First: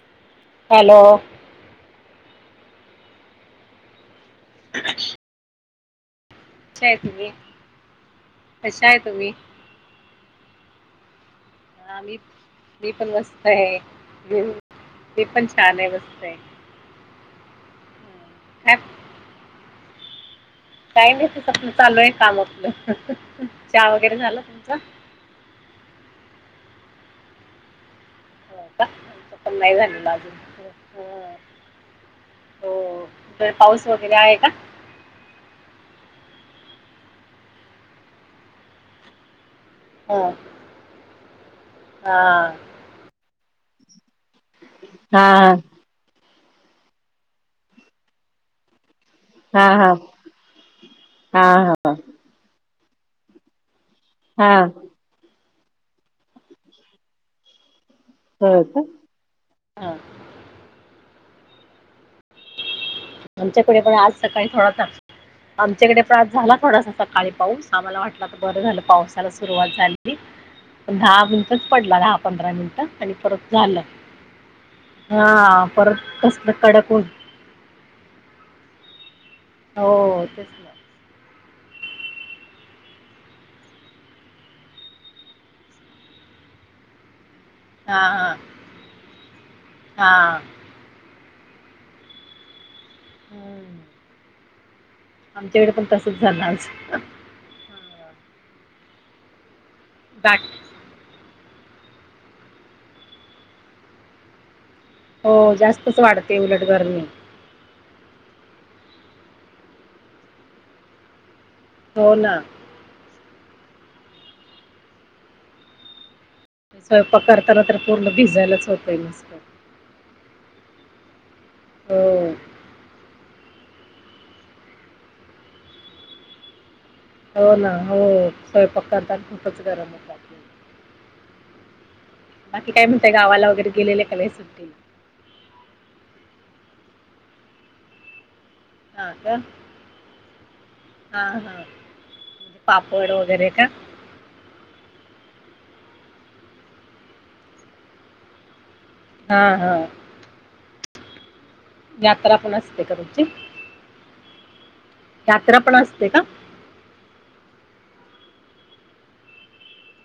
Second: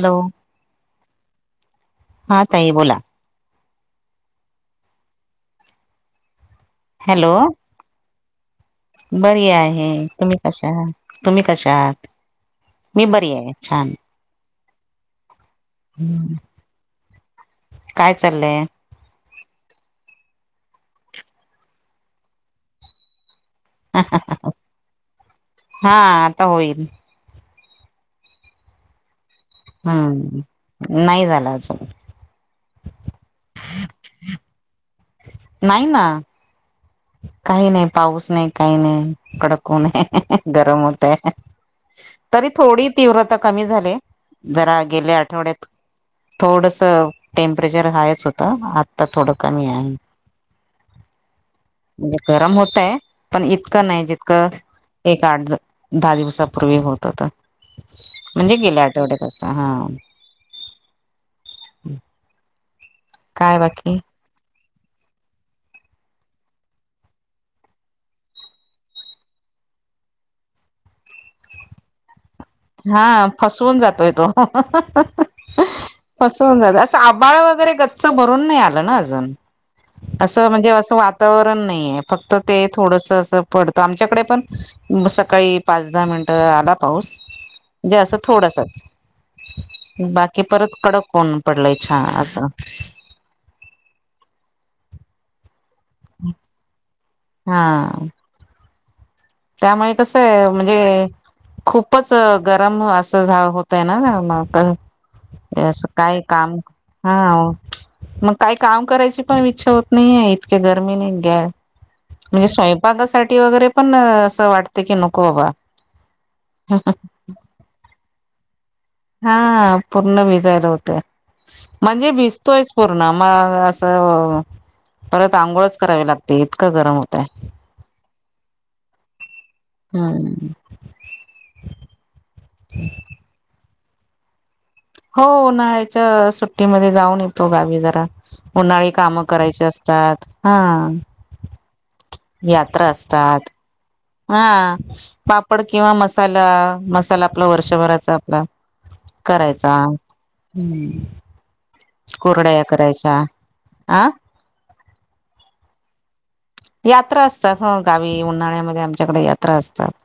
Hello hello हा ताई बोला हॅलो सतय बरी आहे तुम्ही कशा तुम्ही कशा हा आहात मी मी पण बरी आहे वस्तय छान ते पण छान आहे हम्म. बसते काय चालले काही नाहीच आपलं चालू आहे काम आपलं चहा वगैरे झाला तुमचा? हा आता होईल हो का? [inaudible] झालेला अजून. हम्म, हो. नाही झाला अजून. हो, जर पाऊस वगैरे आहे का? नाही ना [inaudible] काही नाही पाऊस नाही, काही नाही. कडक [inaudible] कोण हा. हाय गरम होतय. हा. तरी थोडी तीव्रता कमी झालीये. जरा गेल्या आठवड्यात थोडस टेम्परेचर हायच होतं. आ तर थोडं हा कमी हा हा आहे. [inaudible] हा हा म्हणजे गरम होतय पण इतकं नाही हा जितकं एक, आठ द दहा दिवसापूर्वी होत होत. म्हणजे होय का? गेल्या आठवड्यात अस हा. [inaudible] काय आमच्याकडे पण बाकी आज सकाळी थोडासाच आमच्याकडे प्रास झाला थोडासा सकाळी पाऊस आम्हाला वाटला तर बरं झालं पावसाला सुरुवात झाली. दहा मिनटंच पडला. [unintelligible] पंधरा मिनिट हा आणि परत फसवून झालं जातोय तो हा परत कस कडक आभाळ वगैरे गच्च भरून नाही आल ना अजून, [inaudible] हो अस तेच म्हणजे ना अस वा वातावरण नाहीये फक्त ते थोडस अस पडतं आमच्याकडे पण सकाळी पाच, दहा मिन ट आधा पाऊस. म्हणजे असं हा हा थोडसच [inaudible] हा बाकी परत कडक ऊन. पडलाय छान असं. हम्. आमच्याकडे पण तसंच झालं आज. हा त्यामुळे कसं दाट आहे म्हणजे खूपच गरम असं झा होतय ना त्यांना. हो हे अस जास्तच काय वाढते काम? उलट गरमी हा मग. काही काम करायची पण इच्छा होत नाहीेये. इतक्या गरमीने गॅस हो ना म्हणजे स्वयंपाकासा ठी वगैरे पण असं वाटते की नको बाबा. [inaudible] स्वयंपाक करताना तर पूर्ण भिजयलाच हो हा पूर्ण भिजयला होते हो म्हणजे भिजतोयच पूर्ण मग अ स परत आंघोळच करावी लागते इतकं गरम होतय हो ना हो स्वयंपाक करताना खुपच गरम होऊन जातंय. हम्म बाकी काय म्हणताय गावाला वगैरे गेलेले का नाही सुट्टी हो उन्हाळायच्या सुट्टीमध्ये जाऊन येतो गावी जरा. उन्हाळी हा कामं का करायचे असतात हा. हा हा म्हणजे यात्रा पापड वगैरे असतात का [inaudible] हा. पापड किंवा मसाला, मसाला आपला वर्षभराचा आपला. हा हा करायचा. [inaudible] यात्रा पण कुरडया असते का करायच्या तुमची अ यात्रा पण असते का? यात्रा असतात ह गावी उन्हाळ्यामध्ये आमच्याकडे यात्रा असतात.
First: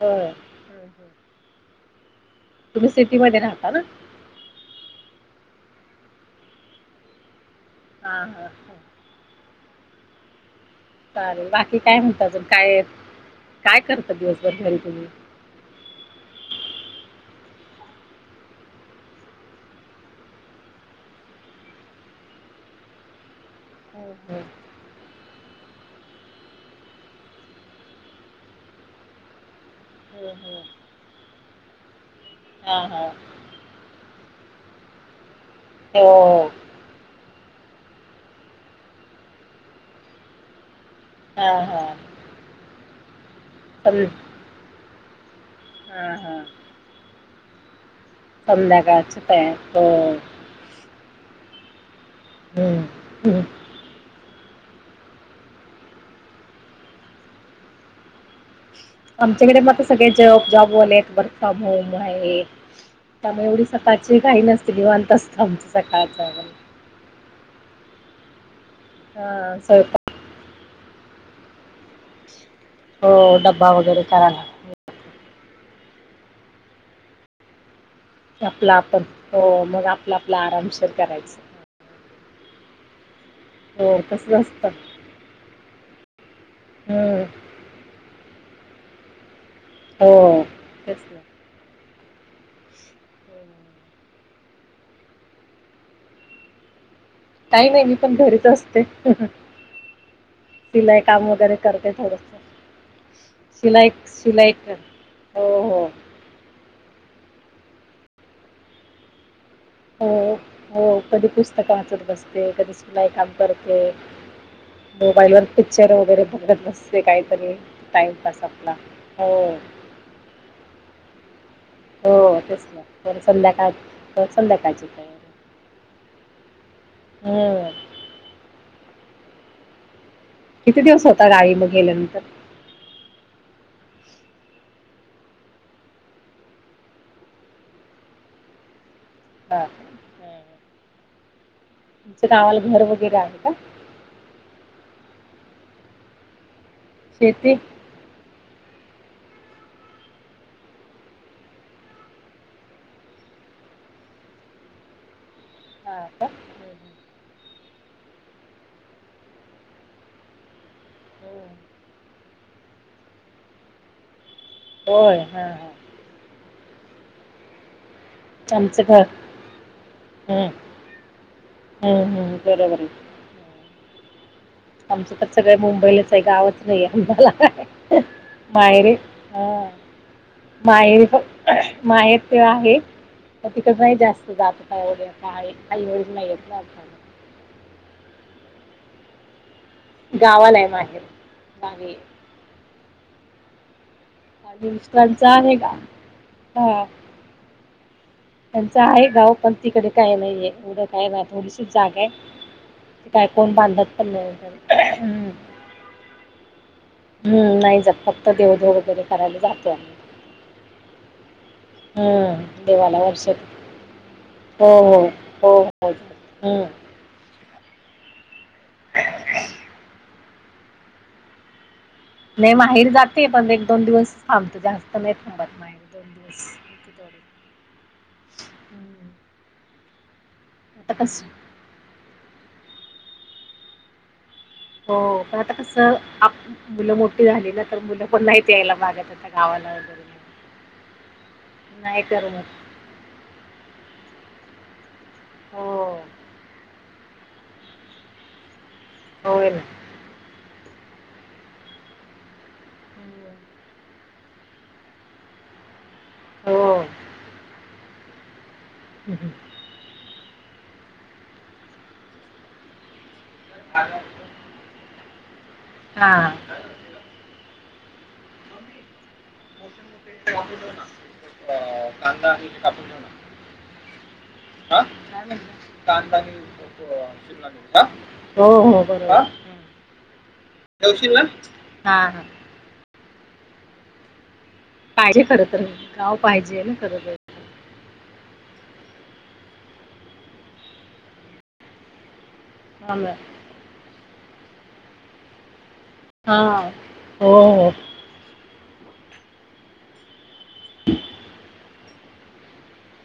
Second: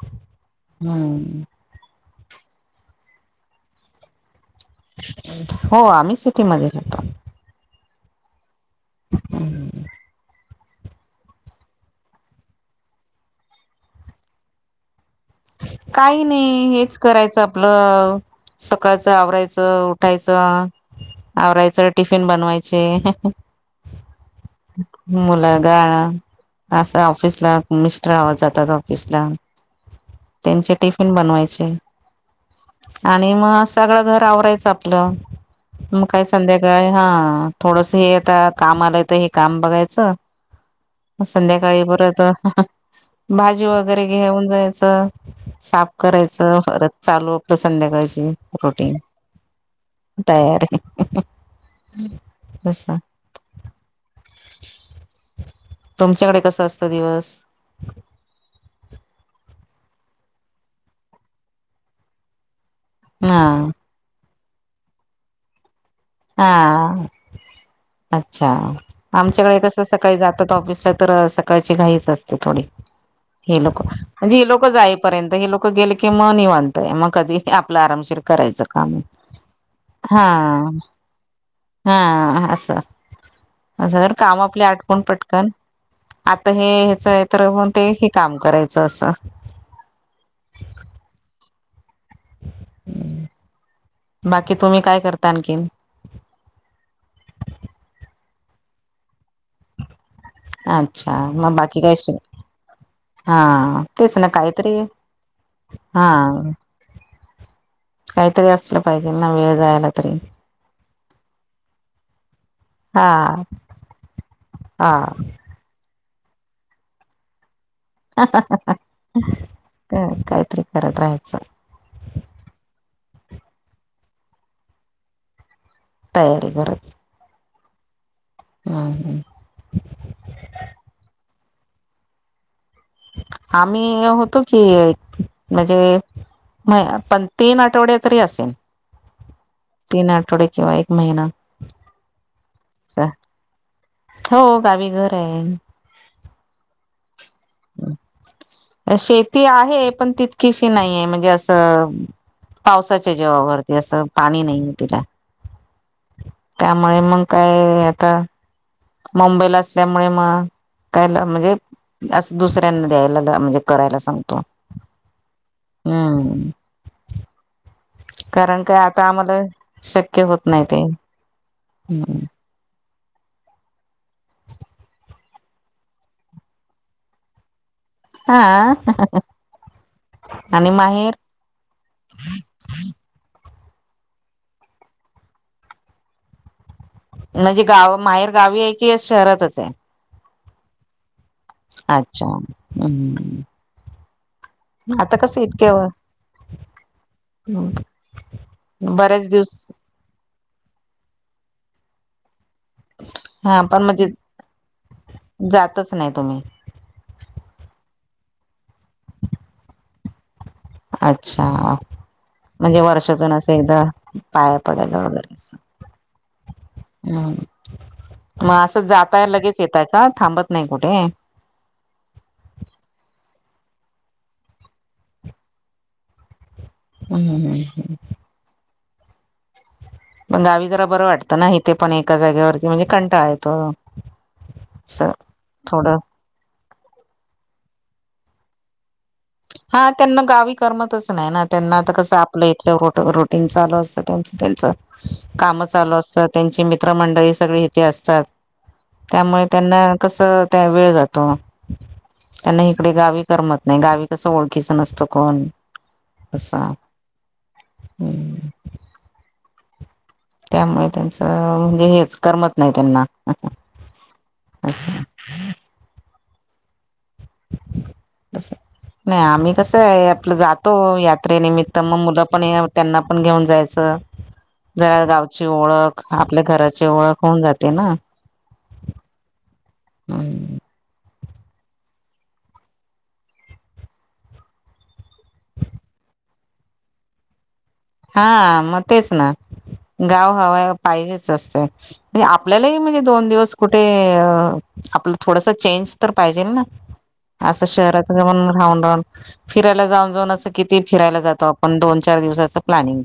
होय हं, हं. हम्म. तुम्ही सिटीमध्ये राहता ना? हो आम्ही सिटी मध्ये राहतो. हा, हा, ह. [inaudible] चालेल बाकी काय म्हणता अजून काय काय करता दिवसभर घरी तुम्ही? काही नाही हेच करायचं आपलं सकाळचं आवरायच उठायचं आवरायचं टिफिन बनवायचे [inaudible] हं, हं, मुला ग गा [unintelligible] अस ऑफिस ला मिस्टर आव जातात ऑफिसला. हं, हं. त्यांचे टिफिन बनवायचे हां हां आणि म आ सगळं घर सावरायचं आपलं म काय हो संध्याकाळी हा... थोडसं हे आता काम आलंय त हे काम बघायचं. हां संध्याकाळी हां परत भाजी वगरे सं- घेऊन जायचं. साफ हां हां करायचं. परत चालू आपलं संध्याकाळचं. रुटीन.. संध्याकाळची तयार हो तयारे हं. बसा. तुमच्याकडे कसं असतं दिवस? आमच्याकडे मात्र सगळे जॉ जॉबवाले आहेत वर्क फ्रॉम होम हाहे. हा त्यामुळे एवढी सकाळची घाई नसते. निवांत असतं आमचं सकाळचं. हा अच्छा.. हां, आमच्याकडे कसं स्वयंपाक सकाळी जातात ऑफिसात. तर सकाळची घाईच असते थोडी. हो हे डब्बा लोकं वगैरे म्हणजे करायला हे लोकं जाईपर्यंत. म हे लोकं गेले की म निवांत ए. मग कधी आप आपलं आरामशीर करायचं आपला काम. आपण हो मग आपला आपला हा... आरामशीर करायचं हा.. हा असं. हो असं तसच कामं आपले असतं आटपुण पटकन आता हे ह्याचं हम्म ए तर ते म ते हे काम करायचं असं. हो तेच ना [inaudible] बाकी तुम्ही काय करता आणखीन? काही नाही. मी पण घरीच असते. सिलाई अच्छा काम वगरे मग बाकी करते काय शि थोडं. हा शिलाई तेच ना शिलाई काहीतरी क? हो. हो. हा काहीतरी असलं पाहिजेल ना वेळ जायला हो. तरी हो. कधी पुस्तकं वाचत बसते, कधी हा शिलाई काम करते. हा मोबाईल वर पिक्चर वगरे बघत बसते काहीतरी. टाइमपास आपला, हो.. काहीतरी करत राहायचं हो तेच ना. परत संध्याकाळ परत संध्याकाळची तयारी तयारी करत हम. [unintelligible] किती दिवस होता गावी म गेल्यानंतर? आम्ही होतो की म्हजे नाही. पण तीन आठवडे तरी असेल. हा तीन आठवडे किंवा एक महिना मचं गावाला घर वगरे आहे का? हो.. गावी घर आहे. शेती? शेती आहे, पण तितकीशी नाहीये म्हणजे असं पावसाच्या जीवावरती, असं पाणी नाहीये तिला. हा का हं, त्यामुळे हं. मंग काय आता मंबईला असल्यामुळे मग काय हो. म्हणजे आस दुसऱ्यांना द्यायला दा म्हणजे करायला सांगतो. होय. हा हा. हम्म कारण काय, आमचं घर आता आम्हाला शक्य होत नाही ते. हम् हम् बरोबर आए. आमचं तर सगळे मुंबईलाच आहे. गावच नाहीये आम्हाला. हा माएरे हां. माहेर, माहेर त आहे. म तिथं नाही जास्त जात [unintelligible] आई वडील नाही येत ना आता. म्हणजे गाव, माहेर गावी आहे की शहरातच ए? गावाला ए माहेर. गावी अच्छा. हम्म्. अ विश्रांचा आहे का? हा. त्यांचं आहे बरेच गाव दिवस पण तिकडे काय नाहीये एवढं काय नाय थोडीशी जागा आहे. काय कोण हा बांधत म्हणजे पण नाही घर. हम. जातच नाही तुम्ही हम्म नाही जात, फक्त देवदेव वगैरे करायला जातो आम्ही. अच्छा. हम्म म्हणजे देवाला वर्षातून वर्षात असं एकदा पाया हो पडायला हो वगैरे असं हो हो हम्म हम्. मग असं जाताय लगेच येताय का? थांबत नाही कुठे? नाही माहेरी जाते पण एक दोन दिवस थांबते जास्त नाही थांबत माहेरी. तेवढच. हम्म हम्म हम्. हम्म पण गावी जरा आता बरं कसं वाटतं ना इथे पण एका जागेवरती म्हणजे कंटाळा येतो. हो असं पण आता कस थोडं आपली मुलं मोठी झाली ना तर मुलं पण नाहीती यायला मागत आता. गावाला हा त्यांना वगैरे गावी करमतच नाही ना त्यांना आता नाही कसं आपलं करमत इथल रुटिंग चालू असतं ते. त्यांच काम हो चालू असतात, त्यांची मित्रमंडळी सगळे इथे असतात. त्यामुळे होय ना त्यांना कस त्या वेळ जातो त्यांना इकडे गावी हम्म करमत नाही. गावी तसं ओळखीच नसतं कोण. हो असं ह्. हम् हम. त्यामुळे त्यांचं म्हणजे हेच करमत नाही त्यांना. [unintelligible] हां. असं. नाही आम्ही कसं आहे आपलं जातो यात्रेनिमित्त मग मुलं पण त्यांना पण घेऊन जायचं, [unintelligible] जरा गावची ओळख आपल्या घराची ओळख होऊन जाते ना हो-हो बरोबर, [unintelligible] हां, हां. पाहिजे खर तर, गाव पाहिजे ना खर तर. हा मग तेच ना गाव हवा पाहिजेच असते. आपल्यालाही हां म्हणजे ना. दोन दिवस कुठे आपलं थोडासा चेंज तर पाहिजेल ना? हां हो असं हो शहराच राहून राहुन-राहून फिरायला जाऊन जाऊन असं किती फिरायला जातो आपण दोन-चार दिवसाचं प्लॅनिंग.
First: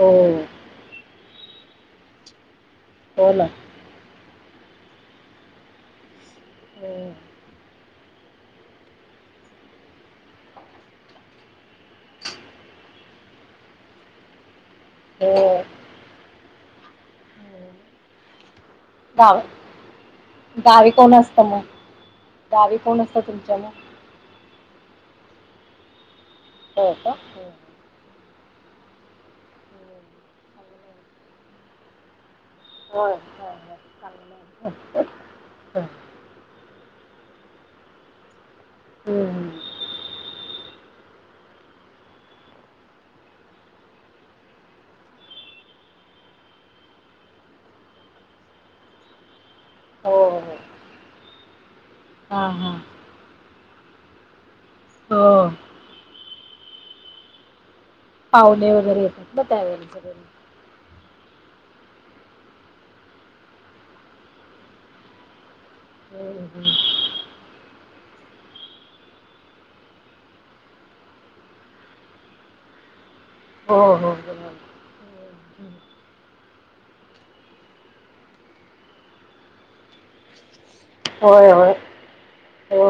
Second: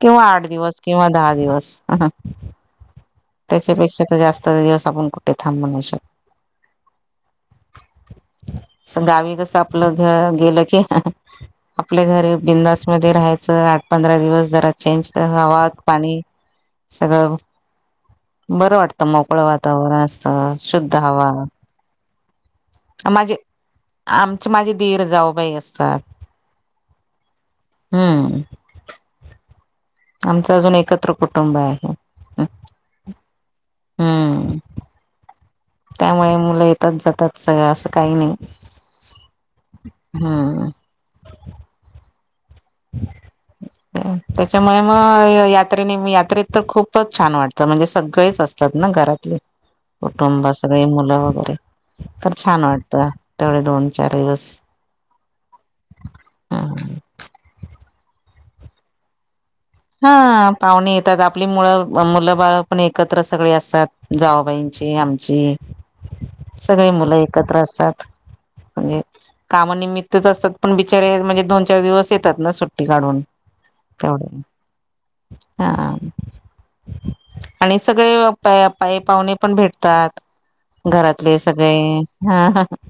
हो किंवा आठ दिवस, किंवा दहा दिवस. हो ना त्याच्यापेक्षा तर जास्त दिवस आपण कुठे थांबु नाही शकत. [inaudible] गावी कस आपलं घर गेलं की आपल घरी बिंदास मध्ये राहायचं. आठ, पंधरा दिवस जरा चेंज हो हवा, पाणी सगळं हो. बरं वाटतं गाव मोकळं वातावरण असत, गावी शुद्ध कोण हवा असतं मग गावी कोण असतं माझे तुमच्या मग, आमचे माझे दिर जाऊ बाई असतात. हो का. हो! ह [inaudible] आमचं अजून एकत्र कुटुंब आहे. होय, होय, हम्म [unintelligible] त्यामुळे मुलं येतात, जातात सगळं असं काही नाही. हम्, हम्म, [inaudible] त्याच्यामुळे मग यात्रेने यात्रेत तर खूपच छान वाटतं म्हणजे सगळेच असतात. घरातले हो कुटुंब हो सगळे मुलं वगैरे तर हां छान हां वाटतं. तेवढ दोन चार दिवस हो ह, पाहुणे वगैरे येतात. ना त्यावेळी सगळे हा पाहुणे येत त्यात मुळ मुलं बाळ पण एकत्र सगळे असतात जाऊ बाईंची आमची हम्म, हम्म. सगळे मुलं एकत्र असतात. [inaudible] म्हणजे कामानिमित्त असतात पण बिचारे म्हणजे दोन चार दिवस येतात ना सुट्टी काढून हो हो तेवढे बरंय ना. हा. आणि सगळे आपले पाहुणे पण भेटतात. घरातले होय होय सगळे हा हा. हो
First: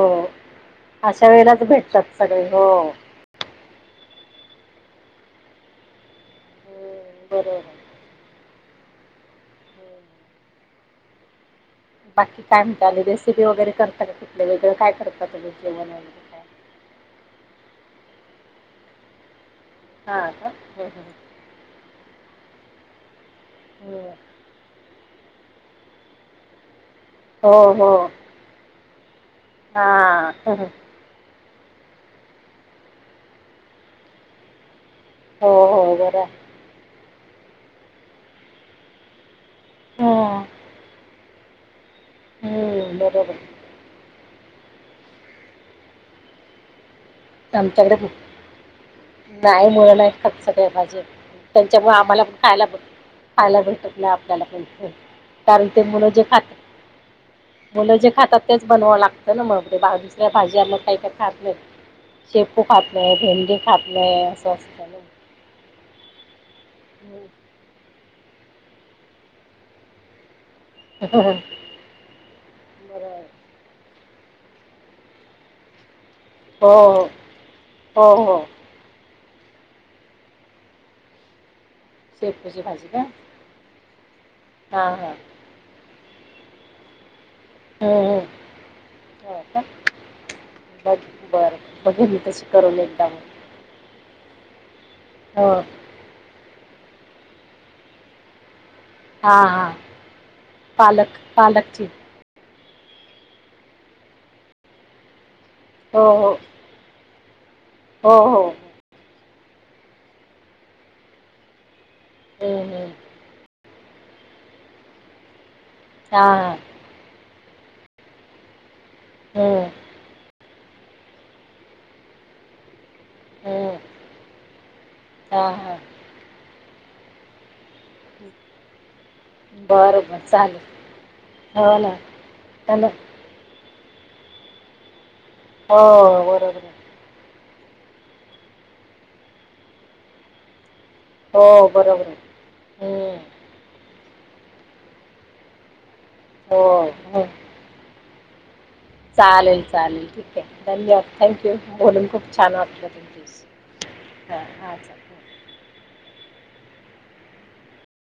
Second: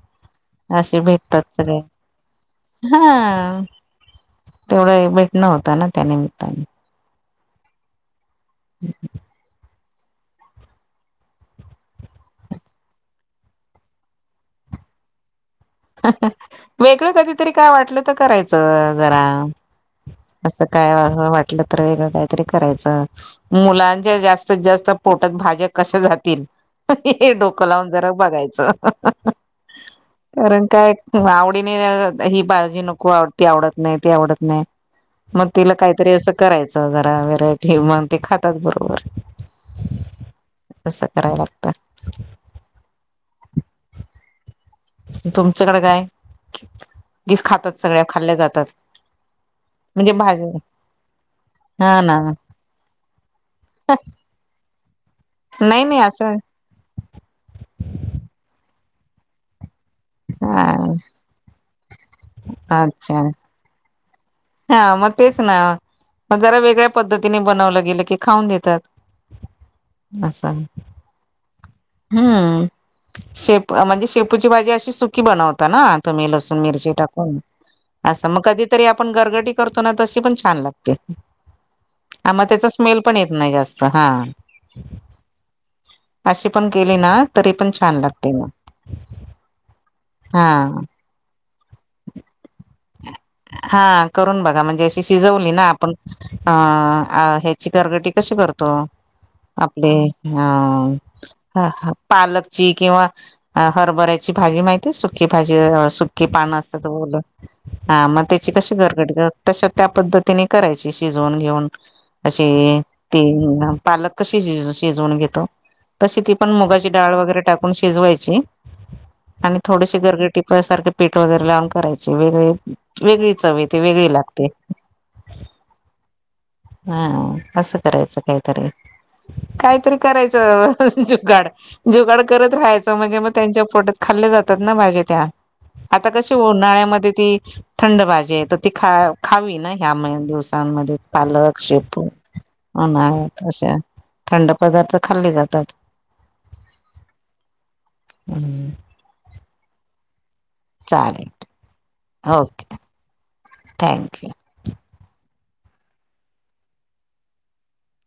असे अशा भेटतात वेळेलाच सगळे भेटतात सगळे हो हा तेवढं भेटणं होतं ना त्या निमित्ताने हम्म, बरोबर हम्म. बाकी काय म्हणतात रेसिपी वगैरे करताात कुठली वेगळं काय करता तुम्ही जेवण हा हा वगैरे काय वेगळं कधीतरी काय वाटलं तर करायचं जरा हा का असं हम्म, काय हम्म, वाटलं तर वेगळं काहीतरी करायचं. हम्म. मुलांच्या जास्तीत जास्त पोटात भाज्या कश्या जातील हे डोकं हो लावून हो जरा बघायचं हा कारण हम्म, काय आवडीने ही भाजी नको ती आवडत नाही ते आवडत नाही मग हो तिला हो काहीतरी असं बरं करायचं जरा व व्हरायटी मग ते खातात बरोबर. हम्म, तसं कराव लागतं हम्म बरोबर. तुमच्याकडे काय गीस खातात आमच्याकडे सगळ्या खाल्ल्या जातात. नाही मुलं नाहीत म्हणजे खात भाजी सगळ्या भाज्या त्यांच्यामुळे हा ना आम्हाला पण खायला खायला भेटतत नाही आपल्याला पण. कारण ते नाही नाही मुलं जे असं खातात मुलं जे खातात तेच बनवाव लागत ना मग ते दुसऱ्या भाजी हा काही काही खात नाही शेपू खात नाही अच्छा भेंडी खात नाही असं असतं हा ना. मग तेच ना मग जरा वेगळ्या पद्धतीने बनवलं क खाऊन देतात अस [unintelligible] हम्म बरोबर शेप म्हणजे शेपूची भाजी अशी सुकी बनवता ना लसून मिरची हो टाकून हो अस हो हो मग कधीतरी आपण गरगट करतो ना तशी पण छान लागते. आ मग शेपूची त्याचा भाजी स्मेल का पण येत नाही जास्त हा हा हा अशी पण केली ना तरी पण छान हम्म हम्म. लागते म हो का हा बघील मी तशी करून एक हा करून बघा म्हणजे अशी हो शिजवली ना आपण अ ह्याची कर्गटी कशी करतो हा हा आपले पालक ह पालकची पालक ची किंवा हरभऱ्याची भाजी माहितीय सुकी भाजी हो सुकी हो पानं असतात बलं हा हो मग हो त्याची कशी घरगट तशा त्या पद्धतीने करायची शिजवून घेऊन हम्म अशी हम्म ते पालक कशी श शिजवून घेतो. तशी हा ती पण हा मुगाची डाळ वगैरे टाकून शिजवायची आणि हम्म थोडीशी गरग सारख पठ वगैरे लावून करायची वेग वेगळी चवी येत हम्म वेगळी लागते. हा हा हा असं करायचं काहीतरी काहीतरी बरं बरं चालेल करायचं जुगाड हो ना जुगाड करत हो ना राहायचं म्हणजे मग त्यांच्या पोटात खाल्ले जातात ना भाजी त्या हो आता कशी बरोबर आहे उन्हाळ्यामध्ये ती थंड भाजी आहे तर ती खा खावी ना ह्या दिवसांमध्ये हो. बरोबर पो आहे. हम्म. उन्हाळ्यात अशा थंड पदार्थ खाल्ले जातात. हो होय. हम्म. चालेल चालेल ठीक आहे धन्यवाद चालेल थँक्यू बोलून खूप छान वाटलं थॅन्क यू स थँक यू. [unintelligible]